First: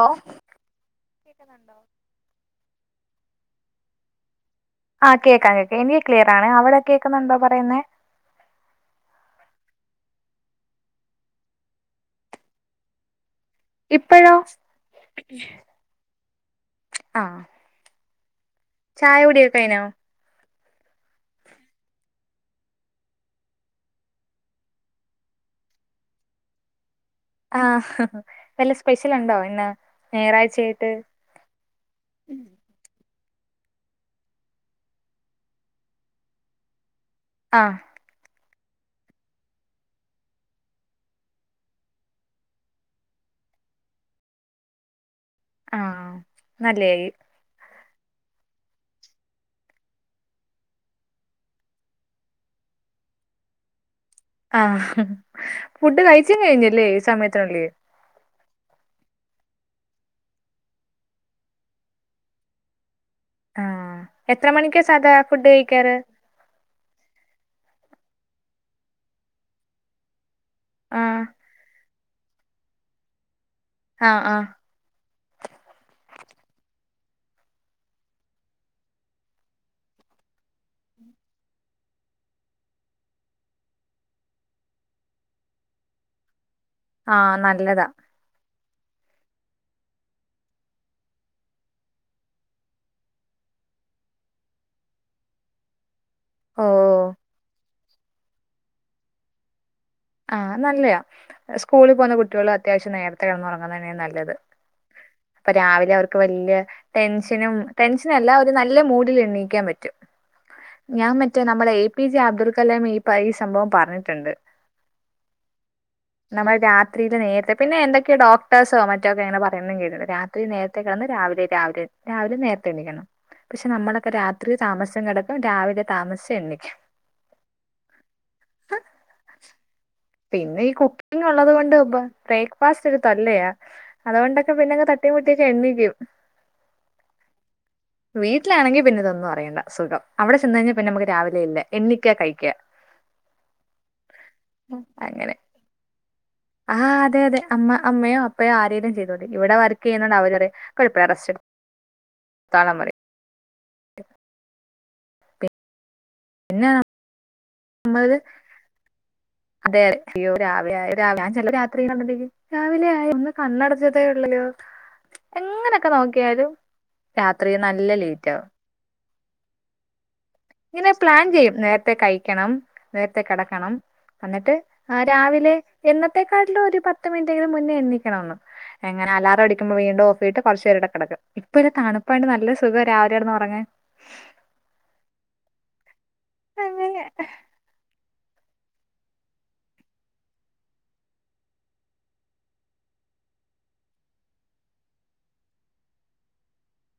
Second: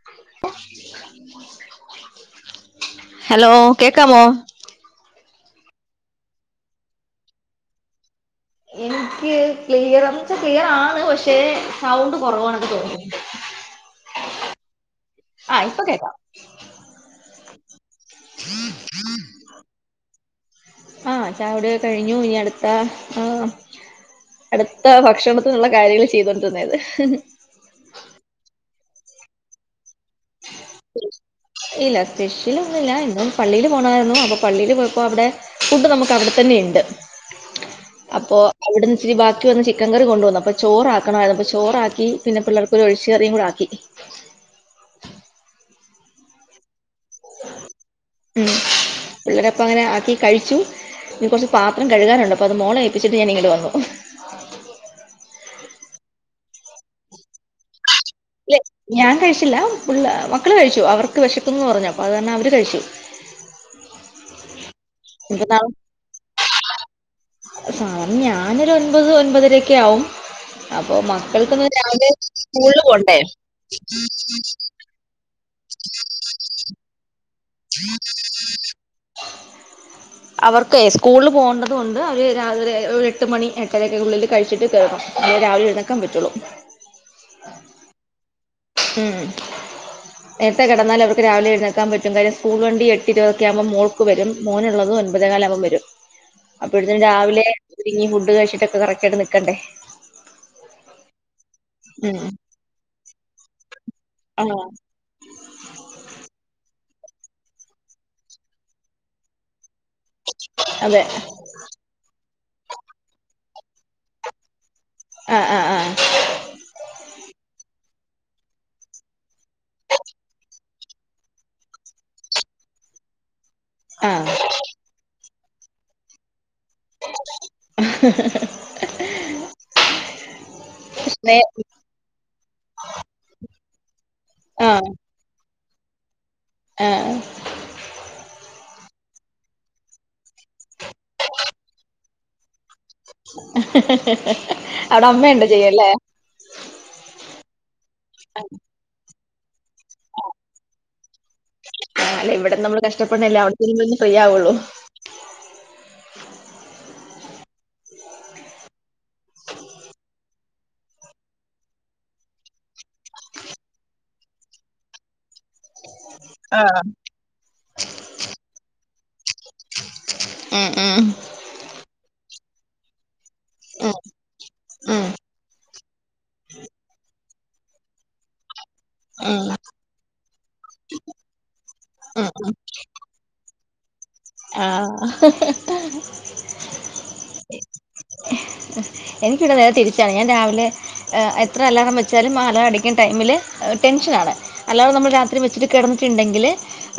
ഓ കേൾക്കുന്നുണ്ടോ? ഹലോ കേക്കാമോ? ആ കേക്കാം കേക്കാം എനിക്ക് ക്ലിയർ ആണ് അവിടെ കേക്കുന്നുണ്ടോ പറയുന്നേ എനിക്ക് ക്ലിയർന്ന് വച്ചാ ക്ലിയർ ആണ് പക്ഷെ സൗണ്ട് കുറവാണ് തോന്നി. ഇപ്പഴോ? ആഹ് ഇപ്പൊ കേക്കാം. ആ [unintelligible] ചായ കുടിയൊക്കെകഴിഞ്ഞോ? ആ ചായകുടിയൊക്കെ കഴിഞ്ഞു ഇനി അടുത്ത ആ അടുത്ത ഭക്ഷണത്തിനുള്ള കാര്യങ്ങൾ ചെയ്തോണ്ടിരന്നത് ആഹ വല്ല സ്പെഷ്യൽ ഇണ്ടോ ഇന്ന് ഞായറാഴ്ചയിട്ട് ഇല്ല സ്പെഷ്യൽ ഒന്നുല്ല ഇന്ന് പള്ളിയില് പോണായിരുന്നു അപ്പൊ പള്ളിയില് പോയപ്പോ അവിടെ ഫുഡ് നമുക്കവിടെത്തന്നെ ഇണ്ട്. ആ അപ്പോ അവിടുന്ന് ഇച്ചിരി ബാക്കി വന്ന ചിക്കൻ കറി കൊണ്ട് വന്നു അപ്പൊ ചോറാക്കണമായിരുന്നു അപ്പൊ ചോറാക്കി പിന്നെ പിള്ളേർ ഒരു ഒഴിച്ച് കറിയുംകൂടി ആക്കി ആഹ നല്ലയായി. ഉം പിള്ളേരപ്പം അങ്ങനെ ആക്കി കഴിച്ചു. ഇനി കുറച്ച് പാത്രം കഴുകാനുണ്ട് അപ്പോ അത് മോളെ ഏപ്പിച്ചിട്ട് ഞാനിങ്ങട്ട് വന്നു. ആഹ ഫുഡ് കഴിച്ചും കഴിഞ്ഞല്ലേ ഈ സമയത്തിനുള്ളില് ല്ല ഞാൻ കഴിച്ചില്ല പുള്ളാ മക്കള് കഴിച്ചു അവർക്ക് വിശക്കുന്നുന്ന് പറഞ്ഞു അപ്പൊ അത് കാരണം അവര് കഴിച്ചു. ആഹ എത്ര മണിക്ക സാധാ ഇനിപ്പ ഫുഡ് നാളെ കഴിക്കാറ്? സാധാരണ ഞാനൊരു ഒൻപത് ഒൻപതരക്കെ ആവും. അപ്പൊ ആ മക്കൾക്കൊന്നും രാവിലെ സ്കൂളിൽ പോണ്ടേ. ആ ആ [unintelligible] അവർക്കെ സ്കൂളിൽ പോകേണ്ടത് കൊണ്ട് അവര് രാവിലെ ഒരു എട്ട് മണി എട്ടരൊക്കെ ഉള്ളിൽ കഴിച്ചിട്ട് കയറും. എന്നാലെ രാവിലെ എഴുന്നേക്കാൻ പറ്റുള്ളൂ. ആഹ നല്ലതാ. ഹം നേരത്തെ കിടന്നാൽ അവർക്ക് രാവിലെ എഴുന്നേക്കാൻ പറ്റും കാര്യം സ്കൂൾ വണ്ടി എട്ടെ ഇരുപതൊക്കെ ആകുമ്പോ മോൾ ക്ക് വരും മോനുള്ളത് ഒൻപതേ കാലാകുമ്പോ വരും. ഓ അപ്പോഴത്തിന്‌ രാവിലെ ഒരുങ്ങി ഫുഡ് കഴിച്ചിട്ടൊക്കെ കറക്റ്റ് ആയിട്ട് നിക്കണ്ടേ. ആഹ് നല്ലെയ സ്കൂളി പോകുന്ന ഉം കുട്ടികൾ അത്യാവശ്യം നേരത്തെ കിടന്നുറങ്ങുന്നെതന്നെയാണ് നല്ലത്. ആണോ? ഇപ്പൊ രാവിലെ അവർക്ക് വല്യ ടെൻഷനും ടെൻഷനല്ല ഒരു നല്ല മൂഡിൽ എണീയ്ക്കാൻ പറ്റും. അതെ ഞാൻ മറ്റേ നമ്മളെ A P J Abdul Kalam ഈ ഈ സംഭവം പറഞ്ഞിട്ടുണ്ട്. ആ ആ നമ്മൾ രാത്രിയിയില് നേരത്തെ പിന്നെ എന്തക്കെയോ ഡോക്ടഴ്സോ മറ്റോക്കെങ്ങനെ പറയുന്നും കേട്ടിട്ട് രാത്രി നേര ത്തേ കിടന്ന് രാവിലെ രാവിലെ രാവിലെ നേരത്തെ എണിക്കണം. പക്ഷെ നമ്മളൊക്കെ ആഹ് രാത്രി താമസിച്ചും കിടക്കും രാവിലെ താമസിച്ച് എണീക്കും. പിന്നെ ഈ കുക്കിംഗ് നേ ഉള്ളത് കൊണ്ട് ഉപ ബ്രേക്ക്ഫാസ്റ്റ് ഒരു തൊല്ലയാ അതുകൊണ്ടൊക്കെ പിന്നെ തട്ടി തട്ടിമുട്ടിയൊക്കെണ്ണിക്കും. ആ വീട്ടിലാണെങ്കി പിന്നെ ഇതൊന്നും അറിയേണ്ട സുഖം അവിടെ ചെന്ന് കഴിഞ്ഞാൽ പിന്നെ നമുക്ക് രാവിലെ ഇല്ല എണ്ണിക്കാ കഴിക്കാ. അവിടെ അമ്മ ഉണ്ട് ചെയ്യല്ലേ. ആഹ് അതെ അതെ അമ്മമ്മ അമ്മയോ അപ്പയോ ആരേങ്കും ചെയ്തോതി ഇവിടെ വർക്ക് ചെയ്യുന്നുണ്ട് അവര്പറയും കുഴപ്പമില്ല പോയി റസ്റ്റ്‌ എടുത്തോ ആ അല്ലെ ഇവിടെന്ന് നമ്മള് കഷ്ടപെടണില്ലേ അവിടത്തെരു ഒന്ന് ഫ്രീ ആവുള്ളൂ. പിന്നെയ [unintelligible] രാവിലെയയി ഒന്ന് കണ്ണടച്ചതേ ഉള്ളലോ എങ്ങനെയൊക്കെ നോക്കി നോക്കിയാലും ആഹ് രാത്രി നല്ല ലേറ്റ് ആകും ഉം ഇങ്ങനെ ഉം പ്ലാൻ ചെയ്യും നേരത്തെ കഴിക്കണം നേരത്തെേ കിടക്കണം ഉം എന്നിട്ട് ഉം രാവിലെ എന്നത്തെേക്കാട്ടിൽ ഒരു പത്ത് മിനിറ്റ് മുന്നേ എണ്ണിക്കണന്ന് എങ്ങനെ ഉം അാലാറം അടിക്കുമ്പോ വീണ്ടും ഓഫീട്ട് കുറച്ചേടെടെ കിടക്കും ഇപ്പ ഇല്ല തണുപ്പായിട്ട് ഉം നല്ല സുഖം രാവില കിടന്ന് ഉറങ്ങാൻ ആ അങ്ങനെ അഹ എനിക്കിവിടെ നേരെ തിരിച്ചാണ് ഞാൻ രാവിലെ എത്ര അല്ലാറം വെച്ചാലും മാല അടിക്കുന്ന ടൈമില് ടെൻഷനാണ് അല്ലാറം നമ്മൾ രാത്രി വെച്ചിട്ട് കിടന്നിട്ടുണ്ടെങ്കില്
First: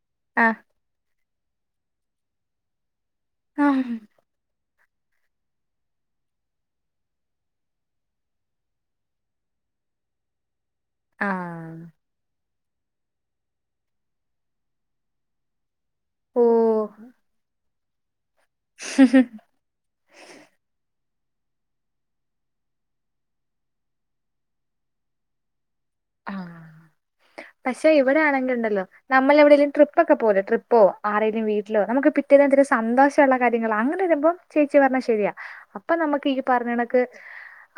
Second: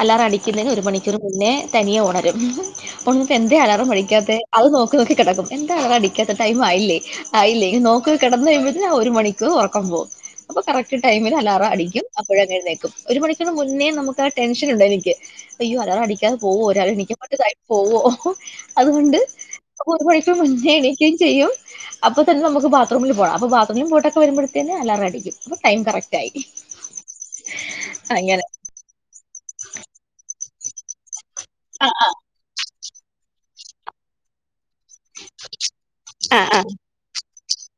അലാറം ആഹ് അടിക്കുന്നതിന് ഒരു മണിക്കൂർ മുന്നേ തനിയെ ഒണരും ഉണർന്ന്ട്ട് എന്തേ ആം അലാറം അടിക്കാതെ അത് നോക്കി നോക്കിടക്കും എന്ത അ അടിക്കാത്ത ആയില്ലെ ആയില്ല ഇ നോക്ക കിടന്ന കഴുമ്പോഴത്തേ ഒരു മണിക്കൂർ ഉറക്കം പോവും അപ്പൊ കറക്റ്റ് ടൈമിൽ അലാറം ആഹ് അടിക്കും അപ്പോഴ അങ്ങെഴുന്നേക്കും ഒരു മണിക്കൂന് മുന്നേ നമുക്ക് ആ ടെൻഷൻ ഉണ്ട് എനിക്ക് അയ്യോ അലാറം അടിക്കാതെ പോവോ രാവിലെ ഓഹ് എണീക്കാൻ ടൈം പോവോ അതുകൊണ്ട് അപ്പോയെക്കും [unintelligible] ഞ്ചു എണീക്കെ ചെയ്യും അപ്പൊതെന്നെ നമ്മുക്ക് ബാത്റൂമിൽ പോണം അപ്പൊ ബാത്‌റൂമിൽ പോയിട്ടൊക്കെ വരുമ്പോഴതേന്ന് അലാറടിക്കും അപ്പൊ ടൈം കറക്റ്റ് ആയി ആഹ പക്ഷെ ഇവിടെ അങ്ങനെ ആണെങ്കിൽ ഉണ്ടല്ലോ നമ്മളെ എവിടേലും ട്രിപ്പൊക്കെ പോവുലെ ട്രിപ്പോ ആരേലും വീടിലോ നമ്മുക്കൊക്കെ മറ്റേന്തരി സന്തോഷമുള്ള കാര്യങ്ങൾ അങ്ങനെ വരുമ്പോൾ ചേച്ചി പറഞ്ഞാൽ ശരിയാ അപ്പൊ നമുക്ക് ഈ ആ ആ പറഞ്ഞ ക്ക്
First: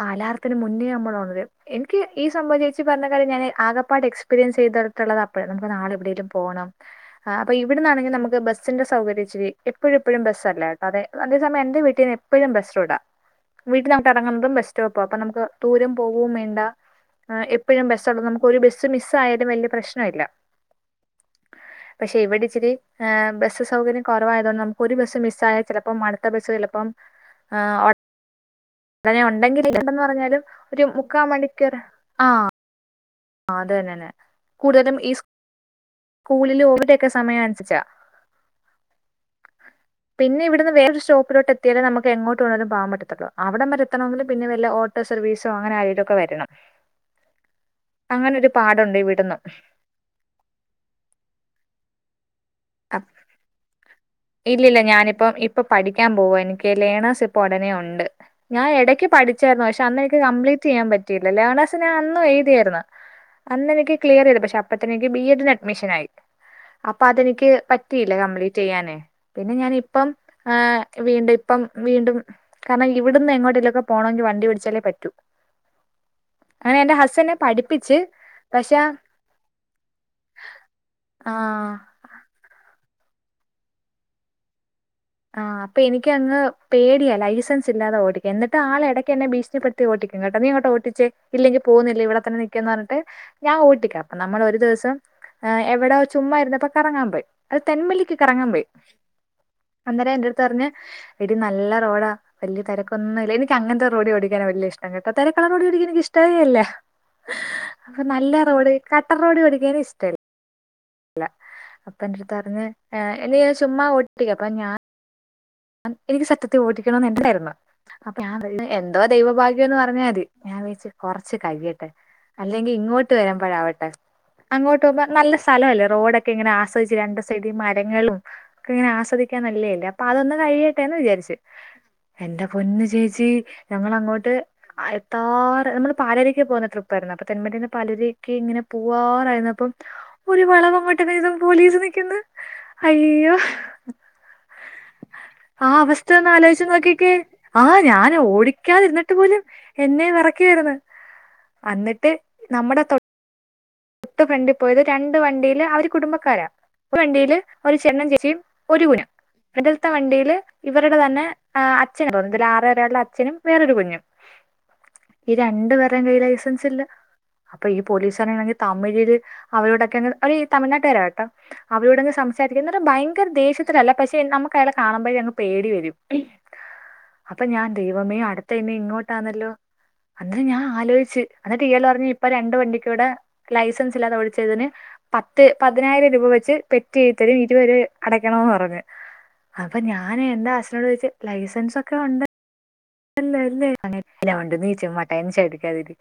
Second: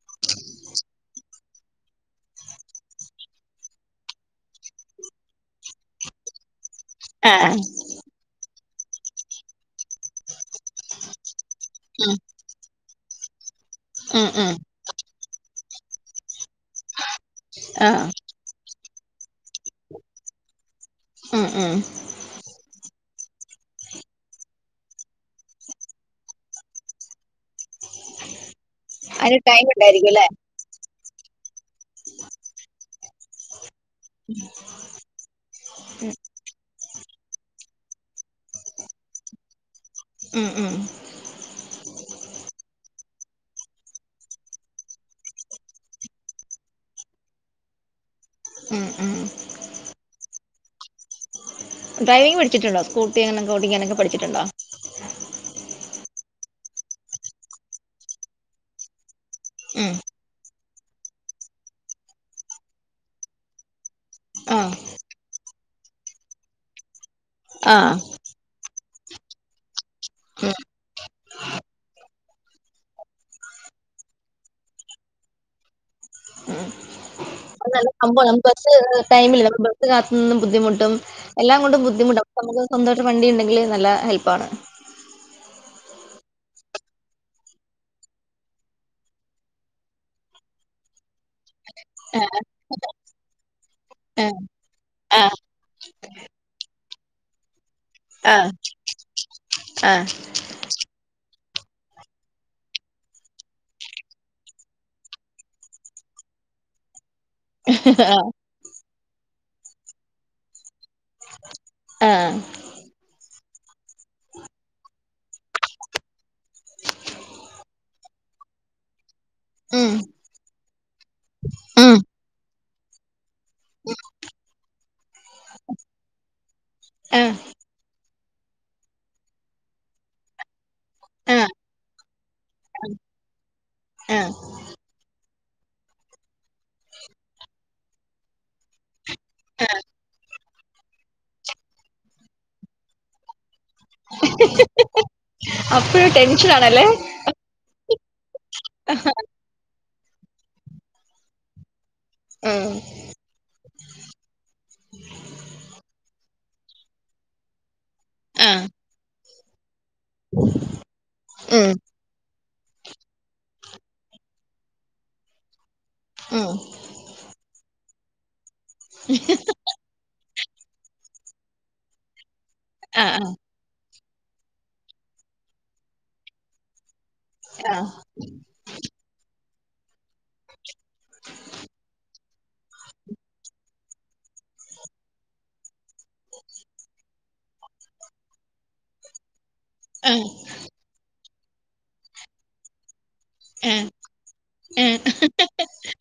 ആലാറത്തിന് മുന്നേ നമ്മള് ഒണരും എനിക്ക് ഈ സംബവം ച്ചോ ഇജ്ജ് പറഞ്ഞ കാര്യം ഞാൻ ആക പാടേ എക്സ്പീരിയൻസ് ചെയ്തിട്ടുള്ളത് അപ്പോ നമ്മ നാളെവിടെെലും പോകണം ആ ആ് അപ്പ ഇവിടുന്നാണെങ്കിൽ നമുക്ക് ബസ്സിന്റെ സൗകര്യംച്ചിരി എപ്പോഴും എപ്പോഴും ബസ്സല്ല അതെ അതേസമയം എന്റെ വീട്ടീ ഉം, എപ്പോഴും ബസ്റ്റ്റുട വീട്ടിൽ നമുക്ക് ഉം, ഉം, ഇറങ്ങുന്നതും ബെസ് റ്റ അപ്പ നമുക്ക് ദൂരം പോകവും വേണ്ട എപ്പോഴും ആ, ബസ്സ ഉള്ളത് നമുക്ക് ഒരു ബസ്സ് മിസ് ആയാലും വലിയ പ്രശ്ന ഇല്ല ഉ ഉം പക്ഷെ ഇവിടെ ഇച്ചിരി ബസ്സ് സൗകര്യം കുറവായതുകൊണ്ട് നമുക്ക് ഒരു ബസ്സ് മിസ് ആായ ചിലപ്പം അടുത്ത ബസ്സ് ചിലപ്പം ആഹ അങ്ങനെ അതിന് ഉണ്ടെങ്കി ടൈം ഇലെന്ന് ഉണ്ടായിരിക്കും അല്ലേ പറഞ്ഞാലും ഒരു മുക്കാ മണിക്കൂർ ആഹ് ആ അത്തന്നെ തന്നെ കൂടുതലും ഈ സു സ്കൂളിൽ ഓവിടെക്കെ സമയം അനുസരിച്ചാ പിന്നെ ഉം, ഉം, ഇവിടുന്ന് വേറെരുഷോപ്പിലോട്ട എത്തി ത്യാല നുക്ക് എങ്ങോട്ട് വെണ്ണേലും പോവാൻ പറ്റതൊള്ളൂ അവിടം വരെ എത്തണെങ്കിൽ പിന്ന വല്ല ഓട്ടോ സർവീസോങ്ങനെ ആരെ ല്ലോക്കെ വരണം അങ്ങനെ ഒരു ഉം, പാടുണ്ട് ഉം. വിടന്ന് ഡ്രൈവിങ് പഠിച്ചിുണ്ടോ സ്കുട്ടി അങ്ങനെോട്ടിങ്ങനക്കെ പഠിച്ചിട്ടുണ്ടോ ഇല്ലില്ല ഞാനിപ്പ ഇപ്പൊ പഠിക്കാൻ പോവോ എനിക്ക് ലേണേസ് ഇപ്പൊ ഉടനെ ഉണ്ട് ഞാഎടക്ക് പഠിച്ചായിരുന്നു പക്ഷെ ഉം, അന്നെനിക്ക് കംപ്ലീറ്റ് ചെയ്യാൻ പറ്റിയില്ല ലേണസ് ഞാ അന്ന് എഴുതിയായിരുന്നു അന്നെനിക്ക് ക്ലിയർ ചെയ്ത പക്ഷ ആ, അപ്പത്ത എനിക്ക് ബി എഡിന് അഡ്മിഷൻ ആയി അപ്പൊ അതെനിക്ക് ആ. പറ്റിയില്ല കംപ്ലീറ്റ് ചെയ്യാനേ പിന്നെ ഞാന് ഇപ്പം ഏഹ വീണ്ടും ഇപ്പം വീണ്ടും കാരണം ഇവിടുന്ന് എങ്ങോട്ടലൊക്കെ പോണമെങ്കിൽ വണ്ടി പിടിച്ചാലേ പറ്റൂ അങ്ങനെ എൻ്റെ ഹസ് അത് നല്ല സംഭവാണ് നമ്മുക്ക് പക്ഷേ ടൈമില്ല ബസ് കാത്ത് നിന്ന് ബുദ്ധിമുട്ടും എല്ലാം ആ കൊണ്ടും ബുദ്ധിമുട്ടാ നമുക്ക് സ്വന്തമായിട്ട് വണ്ടി ഉണ്ടെങ്കിൽ നല്ല ഹെൽപ്പ് ആണ് ആഹ് അപ്പൊ എനിക്കങ്ങ് പേടിയാ ലൈസൻസ് ഇല്ലാതെ ഓടിക്കാൻ എന്നിട്ട് ആളെ ഇടെയ്ക്കെന്നെ ഭീഷണിപ്പെടു ട്ട് ഓട്ടിക്കും കേട്ടൊ നീയെങ്ങോട്ട് ഓട്ടിച്ചെ ഇല്ലെങ്കി പോവുന്നിലെ ഇവിടെ തന്നെ നിക്ക്ന്ന് പറഞ്ഞിട്ട്. ഞാനോട്ടിക്ക നമ്മളൊരു ദിവസം ഏഹ് എവിടോ ചുമ്മായിരുന്നപ്പോ എവിടോ കറങ്ങാൻ പോയി. അത് തെന്മല്ലിക്ക് കറങ്ങാൻ പോയി അന്നേരം എന്റെടുത്ത് പറഞ്ഞു എടി നല്ല റോഡാ. വല്യ തെരക്കൊന്നുല്യ എനിക്കങ്ങനത്തെ റോടിഓടിക്കാന വല്യ ഇഷ്ടം കേട്ടൊ തെരക്കുള്ള റോഡി ഓടിക്കാൻ എനിക്ക്ഷ്ടമെയല്ല. അപ്പൊ നല്ല റോഡ് കട്ട റോഡി ഓടിക്കാനും ഇഷ്ടല്ല ല അപ്പൊ എന്റെട്ത്ത് പറഞ്ഞ് ആഹ് നീ അങ്ങ് ചുമ്മ ഓട്ടിക്ക് അപ്പൊ ഞാ എനിക്ക് സത്യത്തെ ഓട്ടിക്കണന്ന് ണ്ടാർന്ന്. ഞാൻ എന്തോ ദൈവ ഭാഗ്യോന്ന് പറഞ്ഞാതി ഞാൻ വച്ചു. കൊറച്ച് കഴിയട്ടെ അല്ലെങ്കി ഇങ്ങോട്ട് വരുമ്പഴാവട്ടെ. അങ്ങോട്ട് പോവുമ്പോ നല്ല സ്ഥലവല്ലേ റോഡൊക്കെ ഇങ്ങനെ ആസ്വദിച്ച് രണ്ടു സൈഡി മരങ്ങളും. ഇങ്ങനെ ആസ്വദിക്കാൻ നല്ലേയല്ലേ അപ്പൊ അതൊന്ന് കഴിയട്ടെന്ന് വിചാരിച്ച്. എന്റെറെ പൊന്ന് ചേച്ചി ഞങ്ങള് അങ്ങോട്ട്. എത്താറ് നമ്മള് പാലരക്ക് പോകുന്ന ട്രിപ്പായിരുന്ന് അപ്പൊ തെന്മരെന്ന് പാലരക്ക് ഇങ്ങനെ പോവാറായിരുന്നപ്പം. ഒരു വളവ് അങ്ങോട്ട് കഴിഞ്ഞപ്പോ പോലീസ് നിക്കുന്ന് അയ്യോ. [unintelligible] ആ അവസ്ഥ അപ്പോഴും ഒന്ന് ആലോചിച്ച് ടെൻഷനാണല്ലേ നോക്കിക്കേ ആഹ് ഞാൻ ഓടിക്കാതിരുന്നിട്ട് പോലും. എന്നെ വെറക്ക്യായിരുന്ന് എന്നിട്ട് ഉം നമ്മുടെ തൊ ട്ട് ഫ്രണ്ടിൽ പോയത് രണ്ട് വണ്ടിയില് അവര് കുടുംബക്കാരാ ഒരു വണ്ടിയില് ഒരു ചേട്ടനും ചേച്ചിയും ആഹ് ച്ചി ഒരു കുന ഫ്രണ്ടിത്തെ വണ്ടിൽ ഇവരുടെ തന്നെ ആഹ്. ഉം അച്ചനാ തോന്ന്ണ്ട്‌ ആറരയുള്ള അച്ഛനും വേറൊരു കുഞ്ഞും. ഈ രണ്ടു പേര്ടേം കയ്യില് ഉം ലൈസൻസ് ഇല്ല അപ്പൊ ഈ പോലീസനാണെങ്കി. തമിഴില് അവരോടൊക്കെങ്ങ് ഓരീ തമിഴ്നാട്ടുകാരാട്ടോ അവരോട് സം സാരിക്ക ഇന്നിട്ട് ആഹ് ഭയങ്കര ദേഷ്യത്തിലല്ല പക്ഷെ നമുക്ക് അയാളെ കാണുമ്പോഴെങ്ങ് പേടി വരും. അപ്പൊ ഞാൻ ആഹ് ദൈവമേ അടുത്തെനി ഇങ്ങോട്ടാന്നല്ലോ. അന്നേരം ഞാൻ ആലോയിച്ച് ഇന്നിട്ടയാള് പറഞ്ഞ് ഇപ്പൊ രണ്ട്‌വണ്ടിക്കൂടെ. ലൈസൻസ് ഇല്ലാതെ ഓടിച്ചതിന്. പത്ത് പതിനായിരം രൂപ വെച്ച് പെറ്റി എയിതി തെരും ഇരുവര് അടക്കണോന്ന് പറഞ്ഞ് അപ്പൊ ഞാൻ ആഹ് എന്റെ ഹസ്സിനോട് ചോയിച്ച് ലൈസൻസ് ഒക്കെ ഉണ്ട്. ണ്ടല്ലോ ലെ ആഹ് എലോണ്ട് നീ ചുമ്മാ ആഹ് ടെൻഷനടിക്കാതിരി.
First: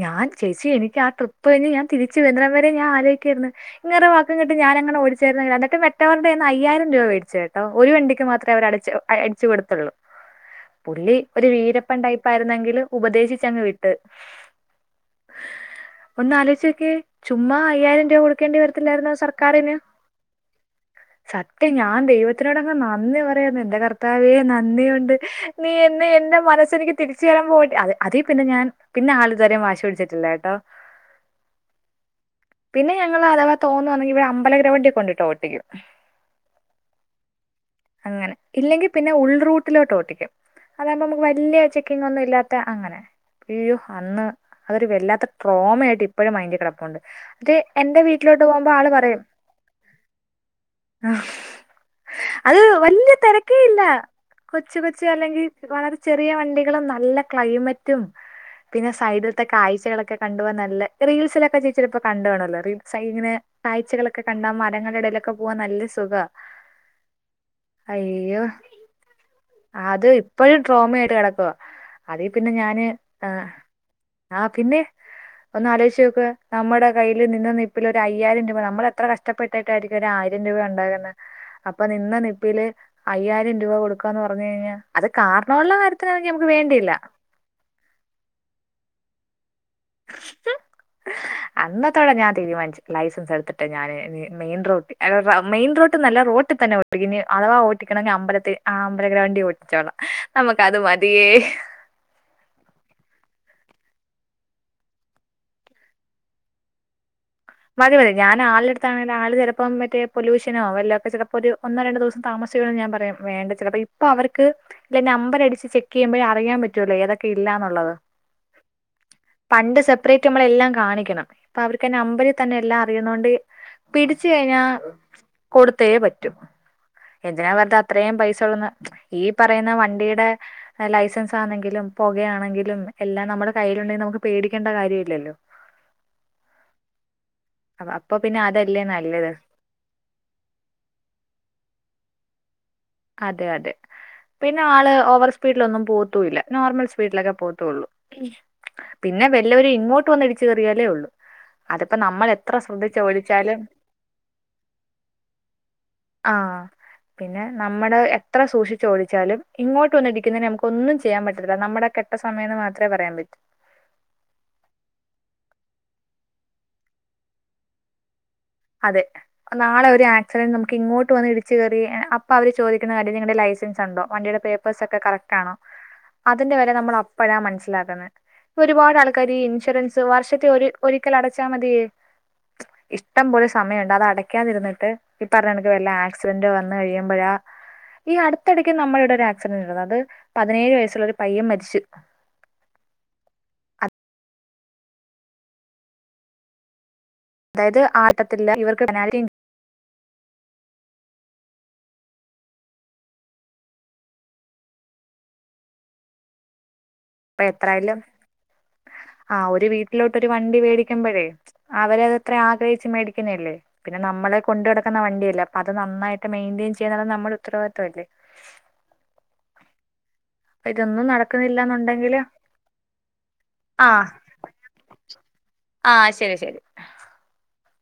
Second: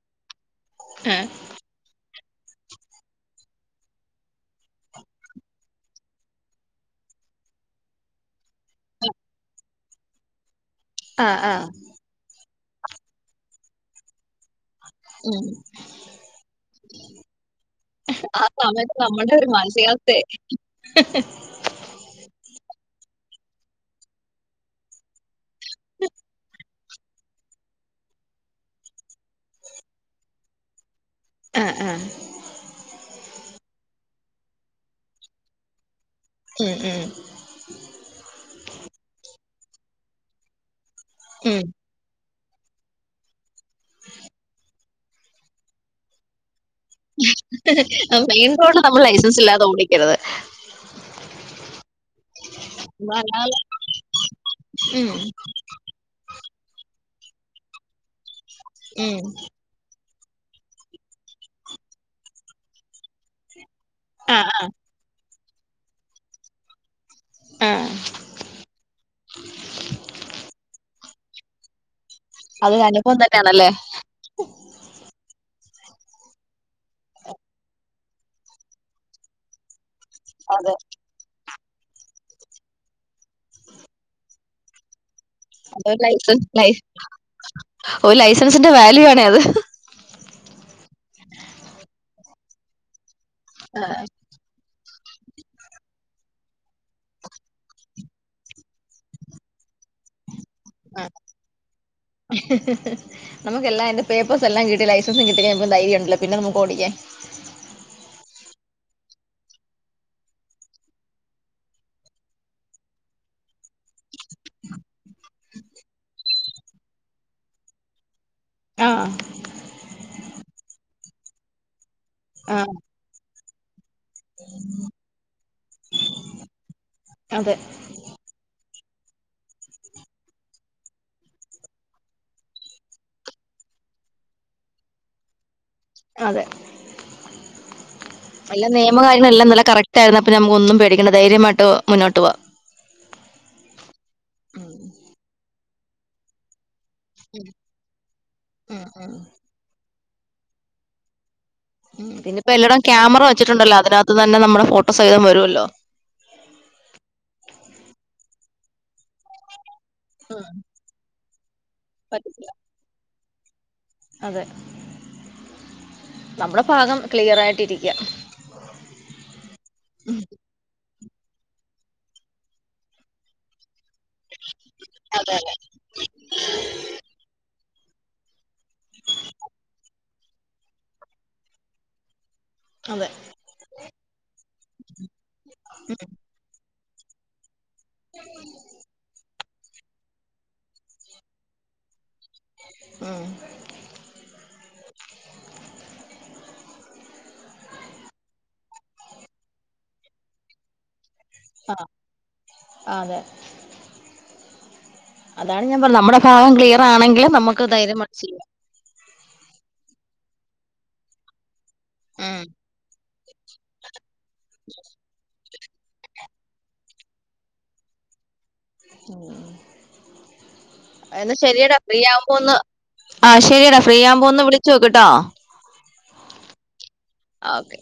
ഞാൻ ചേച്ചി എനിക്കാ ആഹ് ട്രിപ്പ് കയിഞ് ഞാൻ തിരിച്ച് വെരന്നെടം വരെ ഞാൻ ആലോയിക്കാര്ന്ന്. ഇങ്ങരെ വാക്കും കേട്ട് ഞാന് എങ്ങാനും ഓടിച്ചെരുന്നെങ്കിലോ എന്നിട്ട് മറ്റവരുടെേന്ന് അയ്യായിരം രൂപ മേടിച്ചെട്ടോ ഒരു വണ്ടിക്ക് മാത്രെ അവര് അടച്ചു. അടിച്ച് കൊടുത്തുള്ളൂ. പുള്ളി ആഹ് ഒരു ആഹ് വീരപ്പൻ ടൈപ്പായിരുന്നെങ്കിലും ഉപദേശിച്ചങ്ങ് വിട്ട്. ഉം. ഒന്നാലോയിച്ചോക്ക്യേ ചുമ്മ അയ്യായിരം രൂപ കൊടു ആ സമയത്ത് നമ്മടെ ഒരു മാനസികാവസ്ഥയെ. ട്ടേ ഞാൻ ദൈവത്തിനോട് അങ്ങ് നന്ദി പറയാർന്ന് എന്റെ കർത്താവേ നന്ദിയൊണ്ട്. നീ എന്ന് എന്റെ മനസ്സ എനിക്ക് തിരിച്ചരാൻ പോ അ അതെ പിന്നെ ഞാൻ. പിന്നെ ആളിത് വരേം വാശി പിടിച്ചിട്ടിലാട്ടോ. ആഹ് ആഹ്. പിന്നെ ഞങ്ങള അഥവാ തോന്നുവാണെങ്കിൽ ഇവിടെ അമ്പലഗ്രൗണ്ടിൽ കൊണ്ടിട്ടൊട്ടിക്കും. ഉം ഉം അങ്ങനെ ഇല്ലെങ്കിൽ പിന്നെ ഉൾ റൂട്ടിലോട്ട് ഓട്ടിക്കും. അതാവുമ്പോ നമുക് വല്യ ചെക്കിങ്ങൊന്നും ഇല്ലാത്ത അങ്ങനെ. അയോ അന്ന് അതൊരു വല്ലാത്ത ട്രോമയായിട്ട് ഇപ്പഴും മൈന്റി കെടപ്പുണ്ട്. ഇത് എന്റെ ഉം വീട്ടിലോട്ട് മെയിൻ പോവുമ്പോ റോഡിൽ ആള് നമ്മൾ പറയും. ലൈസൻസ് ഇല്ലാതെ ഓടിക്കരുത് ആഹ അത് വല്യ തെരക്കേ നമ്മളല്ലാതെ ഇല്ല കൊച്ച് കൊച്ച്. ഉം അല്ലെങ്കിൽ വളരെ ചെറിയ വണ്ടികളും നല്ല ക്ലൈമറ്റും. പിന്നെ ഉം സൈഡിൽത്തെ കാഴ്ചകളൊക്കെ. കണ്ടു പോവാൻ നല്ല റീൽസിലൊക്കെ ചേച്ചി ചെലപ്പോ കണ്ട് കാണുവല്ലോ റീൽസ് അയിൽ ഇങ്ങനെ കാഴ്ചകളൊക്കെ ഒക്കെ കണ്ടാ ആഹ് മരങ്ങളുടെ ഇടയിലൊക്കെ പോവാൻ നല്ല സുഖാ ആഹ് അയ്യോ. അത് ഇപ്പോഴും ട്രോമയായിട്ട് കിടക്കുവാ അതി പിന്നെ അതൊരു ഞാന് അനുഭവം ആഹ് തന്നെയാണല്ലേ ആഹ് പിന്നെ ഒന്ന് ആലോയിച്ച് നോക്ക് നമ്മുടെ കയ്യിൽ നിന്ന നിപ്പിൽ ഒരു അയ്യായിരം രൂപ നമ്മൾ എത്ര കഷ് കഷ്ട്ടപ്പെട്ടായിരിക്കും ഒരു ആയിരം രൂപ അതെ ഉണ്ടാകുന്നെ. അപ്പൊ നിന്ന നിപ്പില് അയ്യായിരം രൂപ കൊടുക്കാന്ന് പറഞ്ഞു കഴിഞ്ഞാ അത് കാർണമുള്ള കാര്യത്തിനാണെങ്കിൽ നമുക്ക് വേണ്ടിയില്ല. ഓ ലൈസൻസിന്റെ വാല്യു ആണേ അത്. അന്നത്തോടെ ഞാൻ തീരുമാനിച്ചു ലൈസൻസ് എടുത്തിട്ട് ഞാന് മെയിൻ റോട്ട് അ അ മെയിൻ റോട്ട്ന്നല്ല റോട്ടിൽ തന്നെ ഇനി അധവാ ഓട്ടിക്കണെങ്കിൽ അമ്പല ആഹ് അമ്പല ഗ്രൗണ്ടി ഓട്ടിച്ചോളാം നമ്മക്ക് അത് മതിയേ ആ നമുക്കേല്ലാ അയിന്റെ പേപ്പേഴ്സ് എല്ലാം കിട്ടി ലൈസൻസും കിട്ടി കഴിഞ്ഞാപ്പോ ധൈര്യം ഉണ്ടെല്ലോ പിന്നെ നമുക്ക് ഓടിക്കാൻ. മതി മതി ഞാൻ ആളുടെ അട്ത്താണെ ആള് ചിലപ്പോ മറ്റേ പൊലൂഷനോ വല്ലോക്കേ ചെലപ്പോ ഒരു ഒന്നോ രണ്ടു ദിവസം താമസി ച്ച് ഞാൻ പറയാ വേണ്ട ചിലപ്പോ ഇപ്പൊ അവർക്ക് ഇല്ല നമ്പരടിച്ച് ചെക്ക് ചെയ്യുമ്പോഴെ അറിയാൻ പറ്റുള്ളൂ ഏതൊക്കെ ഇല്ലാന്നുള്ളത്. ആഹ് പണ്ട് സെപ്പറേറ്റ് നമ്മൾ എല്ലാം കാണിക്കണം ഇപ്പ അവർക്ക് അന്നെ നമ്പറീ തന്നെ ആഹ് എല്ലാം അറിയുന്നോണ്ട് പിടിച്ച് കഴിഞ്ഞാ കൊടുത്തേ പറ്റൂ എന്തിനാ അതെ വേർ അത്രയും പൈസള്ളന്ന് ഈ പറയുന്ന വണ്ടിയുടെ ലൈസൻസ് ആണെങ്കിലും പുകയാണെങ്കിലും എല്ലാം നമ്മുടെ കയ്യിയിലുണ്ടെങ്കിൽ നമുക്ക് പേടിക്കേണ്ട കാര്യം ഇല്ലല്ലോ. അതെ. അ അപ്പൊ പിന്നെ അതല്ലേ നല്ലത്. ത്ത് അയിനാത്ത് നമുക്ക് ഒന്നും പേടിക്കണ്ട ധൈര്യമായിട്ട് മുന്നോട്ട് പോവാം. അതെ അതെ പിന്നെ ഉം ആള് ഓവർ സ്പീഡിലൊന്നും പോവത്തൂല്ല നോർമൽ സ് സ്പീഡിലൊക്കെ പോകത്തുള്ളൂ ഉം പിന്നെ വല്ലവരും ഇങ്ങോട്ട് വന്ന് ഇടിച്ച് കയറിയാലേ ഉള്ളു. ഉം പിന്നപ്പോ എല്ലോടോം ക്യാമറ ഓടിച്ചാലും വച്ചിട്ടുണ്ടല്ലോ അതിനാത്ത് തന്നെ നമ്മുടെ ഫോട്ടോ സഹിതം വരുവല്ലോ. ആഹ് പിന്നെ നമ്മടെ എത്ര സൂക്ഷിച്ചു ഓടിച്ചാലും ഇങ്ങോട്ട് വന്ന് ഉം ഇടിക്കുന്നതിനെ നമുക്ക് ഒന്നും ചെയ്യാൻ പറ്റത്തില്ല നമ്മുടെ കെട്ട സമയം പറ്റില്ല എന്ന് മാത്രേ പറയാൻ പറ്റൂ. അതെ നമ്മുടെ ഭാഗം ക്ലിയർ ആയിട്ടിരിക്കാ. അതെ. നാളെ ഒരു ആക്സിഡന്റ് നമുക്ക് ഇങ്ങോട്ട് വന്ന് ഇടിച്ചു കയറി അപ്പൊ അവര് ചോദിക്കുന്ന കാര്യം നിങ്ങളുടെ ലൈസൻസ് ഉണ്ടോ വണ്ടിയുടെ പേപ്പ പ്പേഴ്സ് ഒക്കെ കറക്റ്റാണോ അതിന്റെ വെല നമ്മൾ അപ്പോഴാ മനസ്സിലാക്കുന്നെ. ഒരുപാട് ആൾക്കാര് ഈ ഇൻഷുറൻസ് വർഷത്തെ ഒരു ഒരിക്കൽ അടച്ചാൽ മതിയേ. അതെ. ഇഷ്ടം പോലെ സമയുണ്ട് അത് അടക്കാതിരിന്നിട്ട് ഈ പറഞ്ഞാണക്കിന് വല്ല ആക്സിഡന്റ് വന്ന് കഴിയുമ്പഴാ ഈ അടുത്തിടക്ക് നമ്മളിവിടെ ഒരു ആക്സിഡന്റ് നടന്നു അത് പതിനേഴ് വയസ്സുള്ള ഒരു പയ്യൻ മരിച്ചു. ഉം അതായത് ആട്ടത്തില്ല ഇവർക്ക് ആഹ് ആഹ് അതെ. അതാണ് ഞാൻ പറഞ്ഞേ നമ്മുടെ ഭാഗം ക്ലിയർ ആണെ അപ്പ എത്രായാലും ആഹ് ഒരു വീട്ടിലോട്ട് ഒരു വണ്ടി വേടിക്കുമ്പോഴേ അവരെ അതത്ര ഉം ആഗ്രഹിച്ച് മേടിക്കുന്നല്ലേ പിന്നെ നമ്മളെ കൊണ്ട് നടക്കുന്ന വണ്ടിയല്ലേ. അത് നന്നായിട്ട് മെയിന്റെയിൻ ചെയ്യണത് നമ്മുടെ ഉത്തരവാദിത്തല്ലേ. ഇതൊന്നും എന്നാ നടക്കുന്നില്ല ശരിയെടാ ഫ്രീ ഫ്രീ എന്നുണ്ടെങ്കിൽ ആവുമ്പോന്ന് ആഹ് ശരിയടാ ആ ഫ്രീ ആവുമ്പോ ഒന്ന് വിളിച്ചു നോക്ക്ട്ടോ. ആ ശരി ശരി ഓക്കെ.